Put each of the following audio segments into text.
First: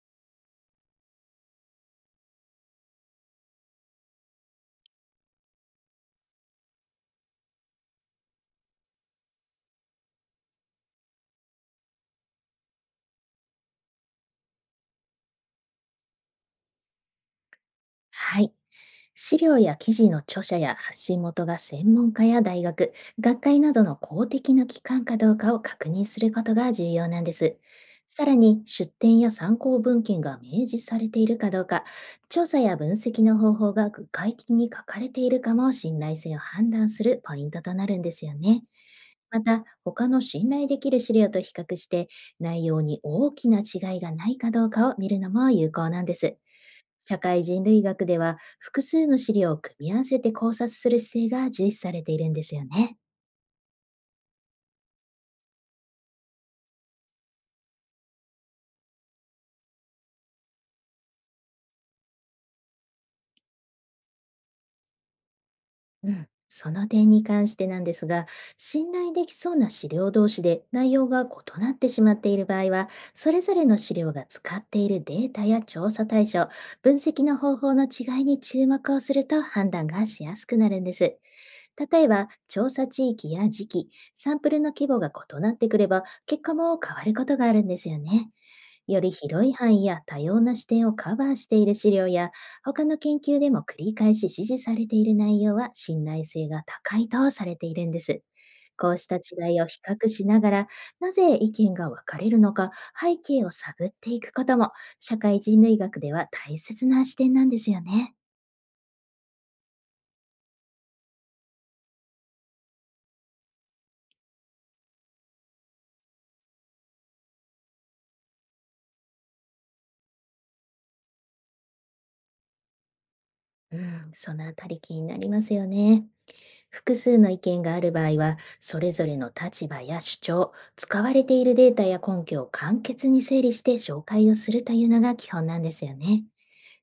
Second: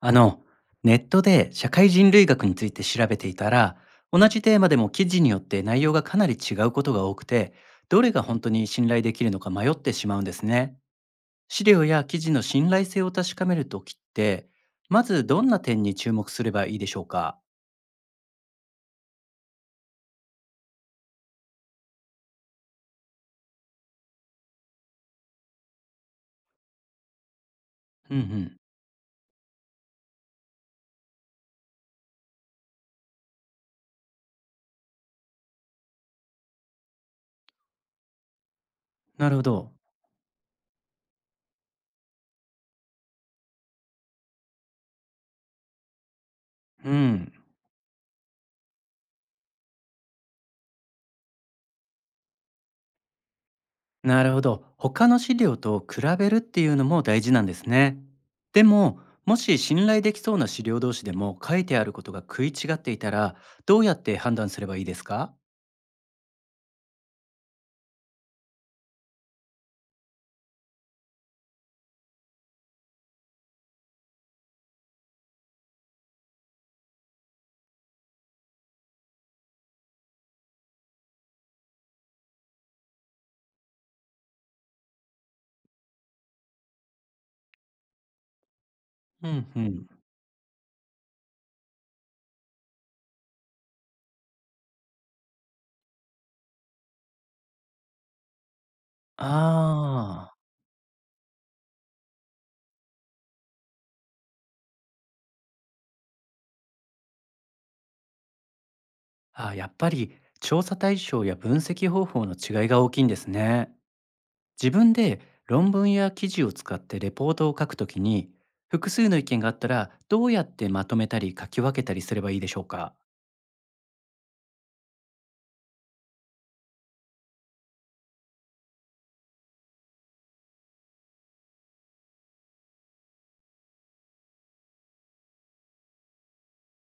あの、ネットで社会人類学について調べていたら、同じテーマでも記事によって内容がかなり違うことが多くて、どれが本当に信頼できるのか迷ってしまうんですね。資料や記事の信頼性を確かめるときって、まずどんな点に注目すればいいでしょうか？はい。資料や記事の著者や発信元が専門家や大学、学会などの公的な機関かどうかを確認することが重要なんです。うんうさらん。に、出典や参考文献が明示されているかどうか、調査や分析の方法が具体的に書かれているかも信頼性を判断するポイントとなるんですよね。なるまほた、ど。他の信頼できる資料と比較して、内容に大きな違いがないかどうかを見るのも有効なんです。う社ん。会人類学では複数の資料を組み合わせて考察する姿勢が重視されているんですよね。なるほど。他の資料と比べるっていうのも大事なんですね。でも、もし信頼できそうな資料同士でも書いてあることが食い違っていたら、どうやって判断すればいいですか？うん、その点に関してなんですが、信頼できそうな資料同士で内容が異なってしまっている場合は、それぞれの資料が使っているデータや調査対象、分析の方法の違いに注目をすると判断がしやすくなるんです。例えば、調査地域や時期、サンプルの規模が異なってくれば、結果も変わることがあるんですよね。よりうん広いう範ん。囲や多様な視点をカバーしている資料や、他の研究でも繰り返し支持されている内容は信頼性が高いとされているんです。こうしたあ違いを比較しー。ながら、なぜ意見が分かれるのか、背景を探っていくことも、社会人類学では大切な視点なんですよね。あ、やっぱり調査対象や分析方法の違いが大きいんですね。自分で論文や記事を使ってレポートを書くときに、複数の意見があったら、どうやってまとめたり書き分けたりすればいいでしょうか？うん、そのあたり気になりますよね。複数の意見がある場合は、それぞれの立場や主張、使われているデータや根拠を簡潔に整理して紹介をするというのが基本なんですよね。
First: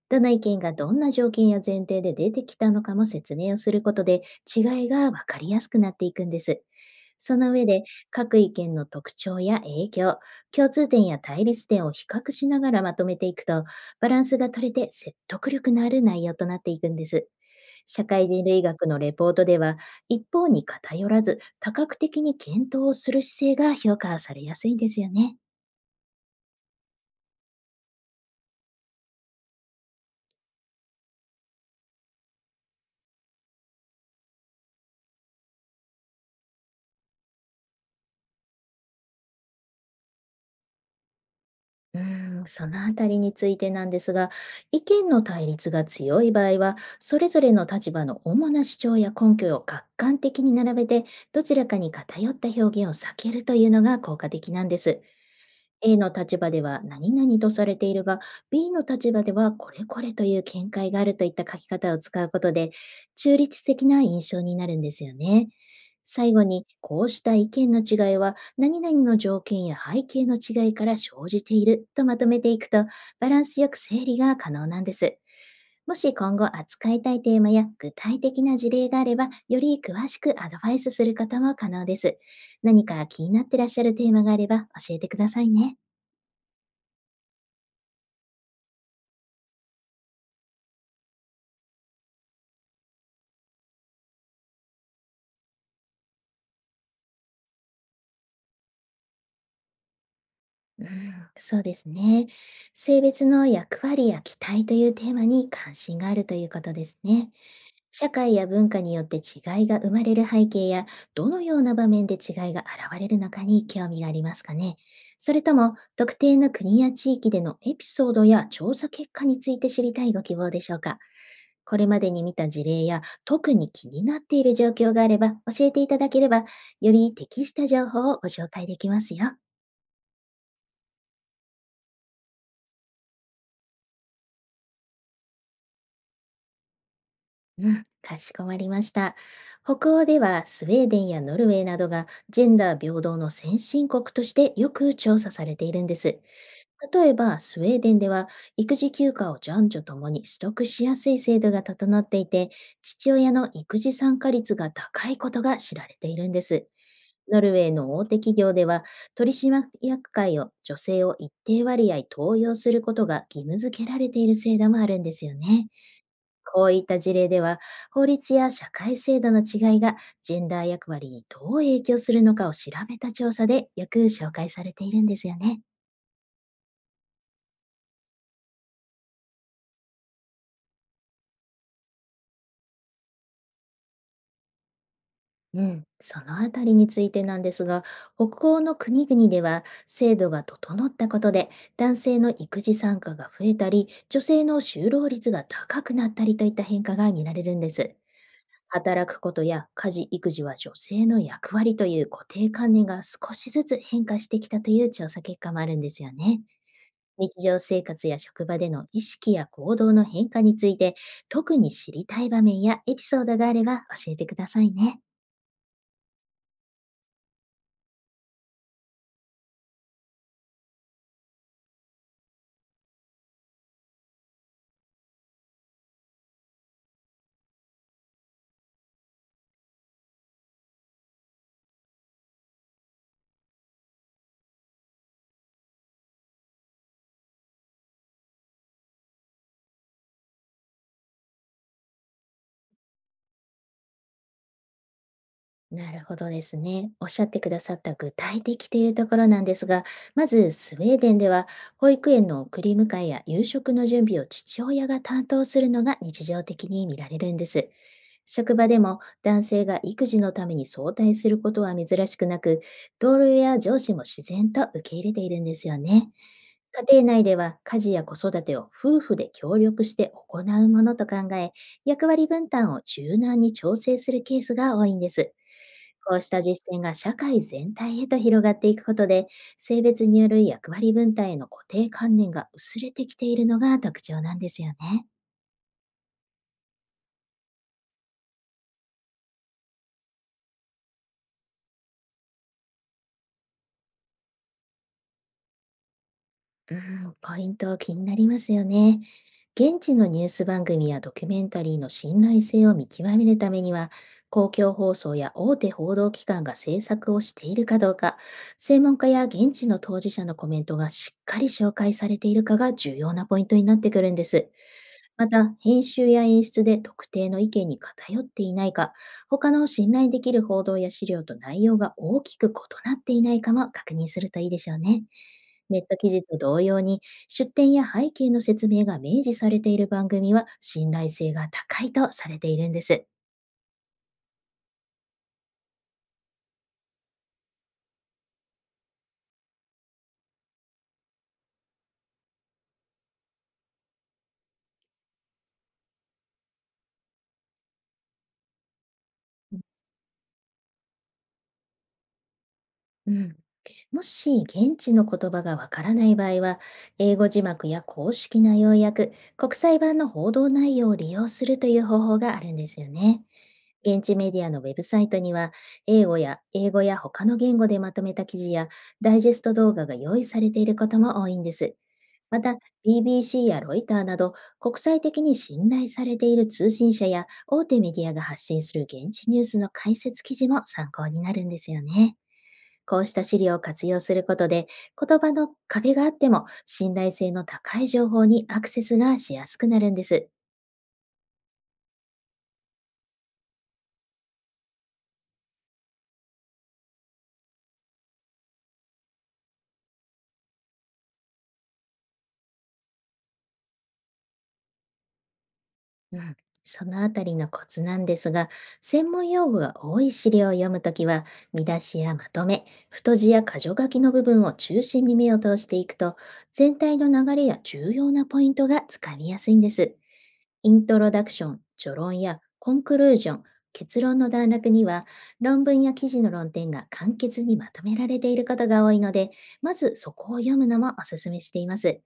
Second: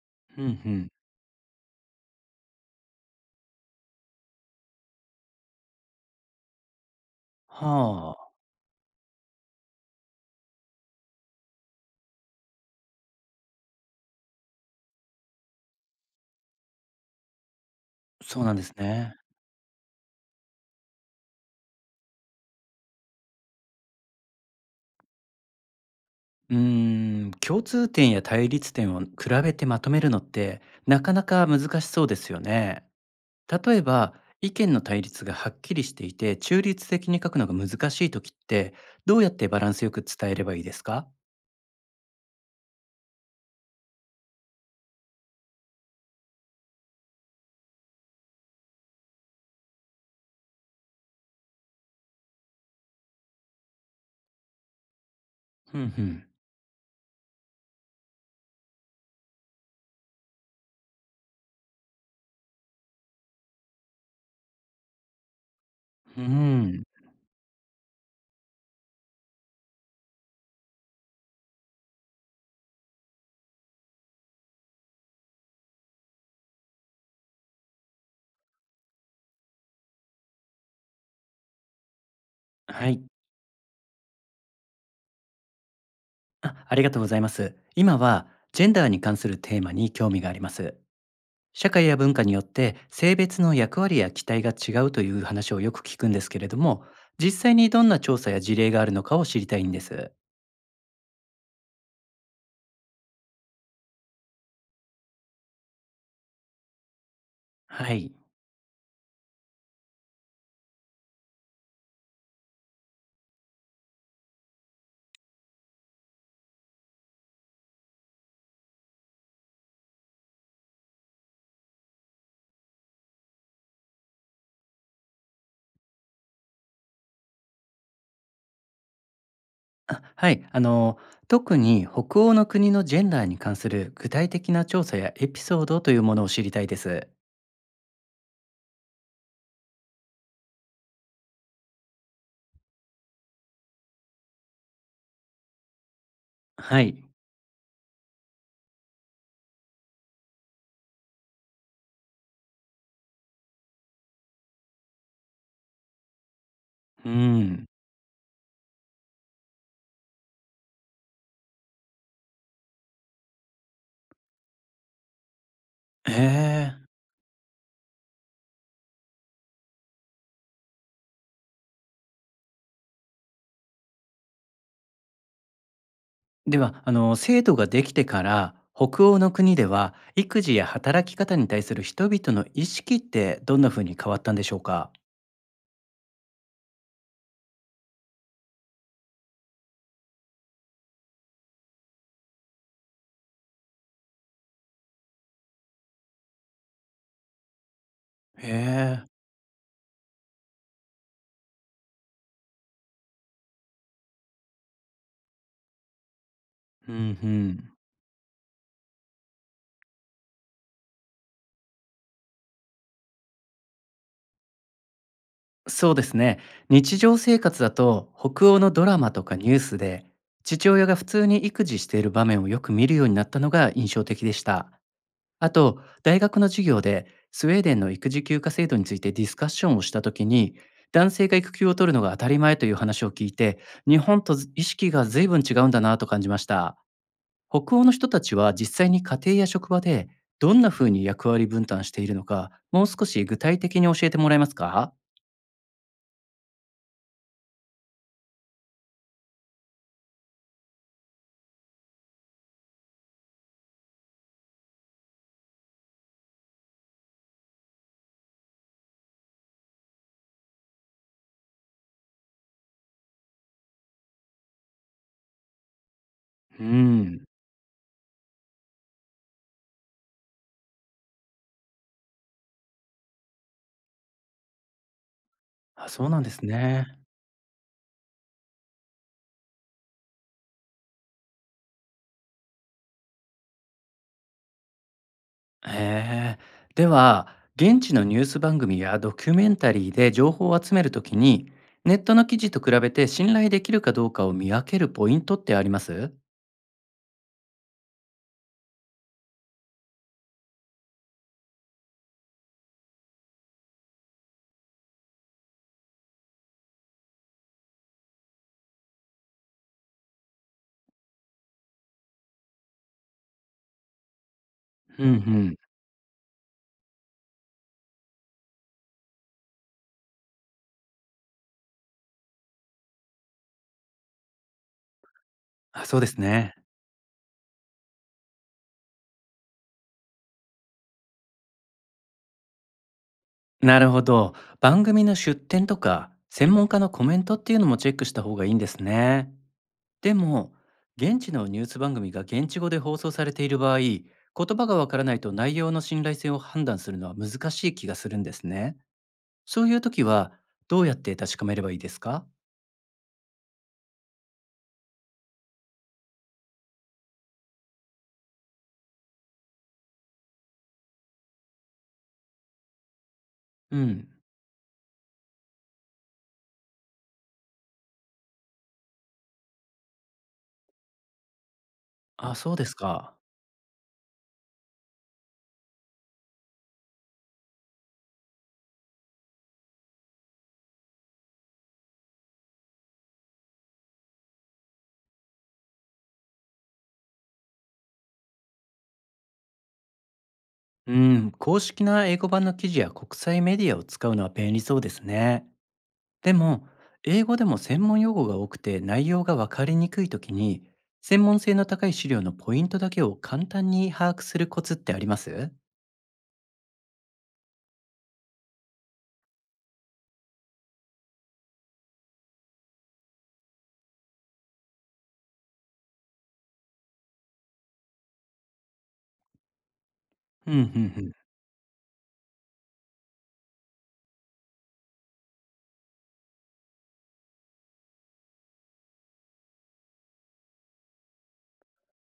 どのう意ん見うがん。どんな条件や前提で出てきたのかも説明をすることで、違いがわかりやすくなっていくんです。その上で、はあ、各意見の特徴や影響、共通点や対立点を比較しながらまとめていくと、バランスが取れて説得力のある内容となっていくんです。社会そ人うなん類です学のレね。ポートでは、一方に偏らず多角的に検討をする姿勢が評価されやすいんですよね。うーん、共通点や対立点を比べてまとめるのってなかなか難しそうですよね。例えば、意見の対立がはっきりしていて中立的に書くのが難しい時ってどうやってバランスよく伝えればいいですか？うーん、そのあたりについてなんですが、意見の対立が強い場合は、それぞれの立場の主な主張や根拠を客観的に並べて、どちらかに偏った表現を避けるというのが効果的なんです。ふん A ふのん。立場では何々とされているが、B の立場ではこれこれという見解があるといった書き方を使うことで、中立的な印象になるんですよね。う最後に、ん。こうした意見の違いは、何々の条件や背景の違いから生じているとまとめていくと、バランスよく整理が可能なんです。もし今後扱いたいテーマや具体的な事例があれば、より詳しくアドバイスすることも可能です。何はい。か気になってらっしゃるテーマがあれば教えてくださいね。あ、ありがとうございます。今はジェンダーに関するテーマに興味があります。社会や文化によって性別の役割や期待が違うという話をよく聞くんですけれども、実際にどんな調査や事例があるのかを知りたいんです。うん、そうですね。性別の役割や期待というテーマに関心があるということですね。は社い。会や文化によって違いが生まれる背景や、どのような場面で違いが現れるのかに興味がありますかね。それとも、特定の国や地域でのエピソードや調査結果について知りたいご希望でしょうか。これまでに見た事例や、特に気になっている状況があれば、教えていただければ、より適した情報をご紹介できますよ。あ、はい、特に北欧の国のジェンダーに関する具体的な調査やエピソードというものを知りたいです。 うん、かしこまりました。北欧ではスウェーデンやノルウェーなどがジェンダー平等の先進国としてよく調査されているんです。はい。例えばスウェーデンでは、育児休暇を男女ともに取得しやすい制度が整っていて、父親の育児参加率が高いことが知られているんです。うノルウん。ェーの大手企業では、取締役会を女性を一定割合登用することが義務付けられている制度もあるんですよね。へこうえいった事例では、法律や社会制度の違いがジェンダー役割にどう影響するのかを調べた調査でよく紹介されているんですよね。ー、では、あの制度ができてから北欧の国では育児や働き方に対する人々の意識ってどんな風に変わったんでしょうか？うん、そのあたりについてなんですが、北欧の国々では制度が整ったことで、男性の育児参加が増えたり、女性の就労率が高くなったりといった変化が見られるんです。へえ。働くことや家事・育児は女性の役割という固定観念が少しずつ変化してきたという調査結果もあるんですよね。うんう日常ん、生活や職場での意識や行動の変化について、特に知りたい場面やエピソードがあれば、教えてくださいね。そうですね。日常生活だと北欧のドラマとかニュースで父親が普通に育児している場面をよく見るようになったのが印象的でした。あと大学の授業でスウェーデンの育児休暇制度についてディスカッションをした時に、男性が育休を取るのが当たり前という話を聞いて、日本と意識が随分違うんだなと感じました。北欧の人たちは実際に家庭や職場でどんな風に役割分担しているのか、もう少し具体的に教えてもらえますか？なるほどですね。おっしゃってくださった具体的というところなんですが、まずスウェーデンでは、保育園の送り迎えや夕食の準備を父親が担当するのが日常的に見られるんです。職場でも男性が育児のために相対することは珍しくなく、同僚や上司も自然と受け入れているんですよね。うー家庭ん。内では、家事や子育てを夫婦で協力して行うものと考え、役割分担を柔軟に調整するケースが多いんです。あ、そうこなうんでしたす実践がね。社会全体へと広がっていくことで、性別による役割分担への固定観念が薄れてきているのが特徴なんですよね。へえ。では、現地のニュース番組やドキュメンタリーで情報を集めるときに、ネットの記事と比べて信頼できるかどうかを見分けるポイントってあります？うん、ポイント気になりますよね。現地のニュース番組やドキュメンタリーの信頼性を見極めるためには、公共放送や大手報道機関が制作をしているかどうか、専門家や現地の当事者のコメントがしっかり紹介されているかが重要なポイントになってくるんです。うんうまた、ん。編集や演出で特定の意見に偏っていないか、他の信頼できる報道や資料と内容が大きく異なっていないかも確認するといいでしょうね。ネッあ、トそうで記す事とね。同様に、出典や背景の説明が明示されている番組は信頼性が高いとされているんです。なるほど。番組の出典とか、専門家のコメントっていうのもチェックした方がいいんですね。でも、現地のニュース番組が現地語で放送されている場合、言葉がわからないと内容の信頼性を判断するのは難しい気がするんですね。そういう時は、どうやって確かめればいいですか？うん。もし現地の言葉がわからない場合は、英語字幕や公式な要約、国際版の報道内容を利用するという方法があるんですよね。う現ん。地メディアのウェブサイトには、英語や他の言語でまとめた記事やダイジェスト動画が用意されていることも多いんです。あ、まそうた、ですか。BBC やロイターなど、国際的に信頼されている通信社や大手メディアが発信する現地ニュースの解説記事も参考になるんですよね。こうした資料を活用することで、言葉の壁があっても信頼性の高い情報にアクセスがしやすくなるんです。うん、公式な英語版の記事や国際メディアを使うのは便利そうですね。でも、英語でも専門用語が多くて内容がわかりにくい時に、専門性の高い資料のポイントだけを簡単に把握するコツってあります？うん、そのあたりのコツなんですが、専門用語が多い資料を読むときは、見出しやまとめ、太字や箇条書きの部分を中心に目を通していくと、全体の流れや重要なポイントがつかみやすいんです。うん、うん、うイントロん。ダクション、序論やコンクルージョン、結論の段落には、論文や記事の論点が簡潔にまとめられていることが多いので、まずそこを読むのもおすすめしています。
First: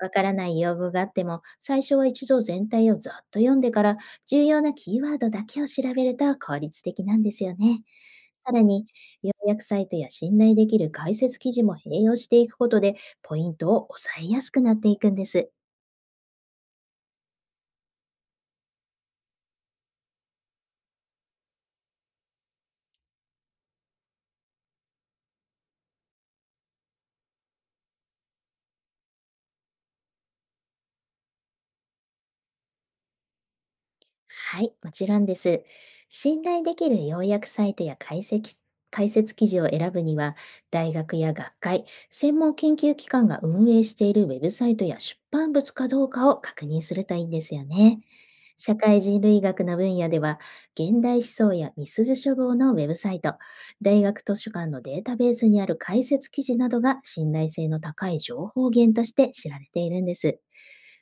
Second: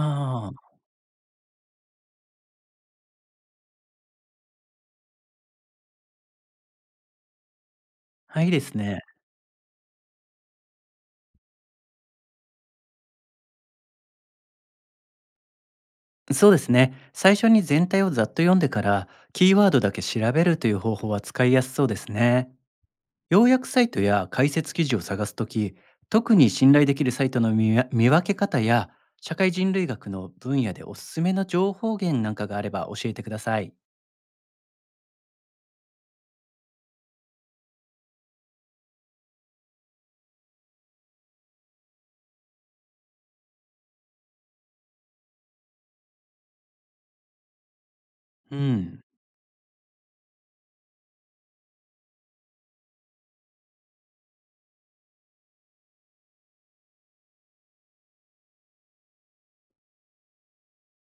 わからないあ、用語があっても、最初は一度全体をざっと読んでから、重要なキーワードだけを調べると効率的なんですよね。はいいさでらすに、ね。要約サイトや信頼できる解説記事も併用していくことで、ポイントを抑えやすくなっていくんです。そうですね。最初に全体をざっと読んでから、キーワードだけ調べるという方法は使いやすそうですね。要約サイトや解説記事を探すとき、特に信頼できるサイトの見分け方や、社会人類学の分野でおすすめの情報源なんかがあれば教えてください。はい、もちろんです。信頼できる要約サイトや解説記事を選ぶには、大学や学会、専門研究機関が運営しているウェブサイトや出版物かどうかを確認するといいんですよね。う社ん、会人類学の分野では、現代思想やみすゞ書房のウェブサイト、大学図書館のデータベースにある解説記事などが信頼性の高い情報源として知られているんです。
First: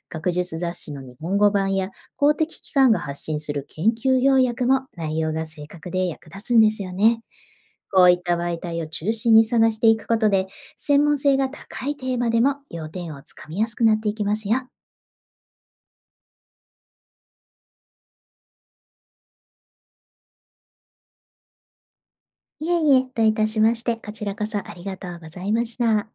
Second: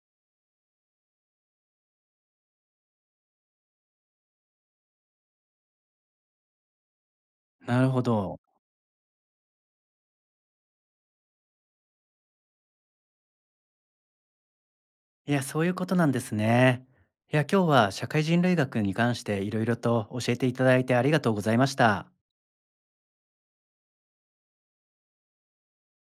学術雑誌の日本語版や公的機関が発信する研究要約も内容が正確で役立つんですよね。なるほこういったど。媒体を中心に探していくことで、専門性が高いテーマでも要点をつかみやすくなっていきますよ。いや、そういうことなんですね。いや、今日は社会人類学に関していろいろと教えていただいてありがとうございました。いえいえ、どういたしまして、こちらこそありがとうございました。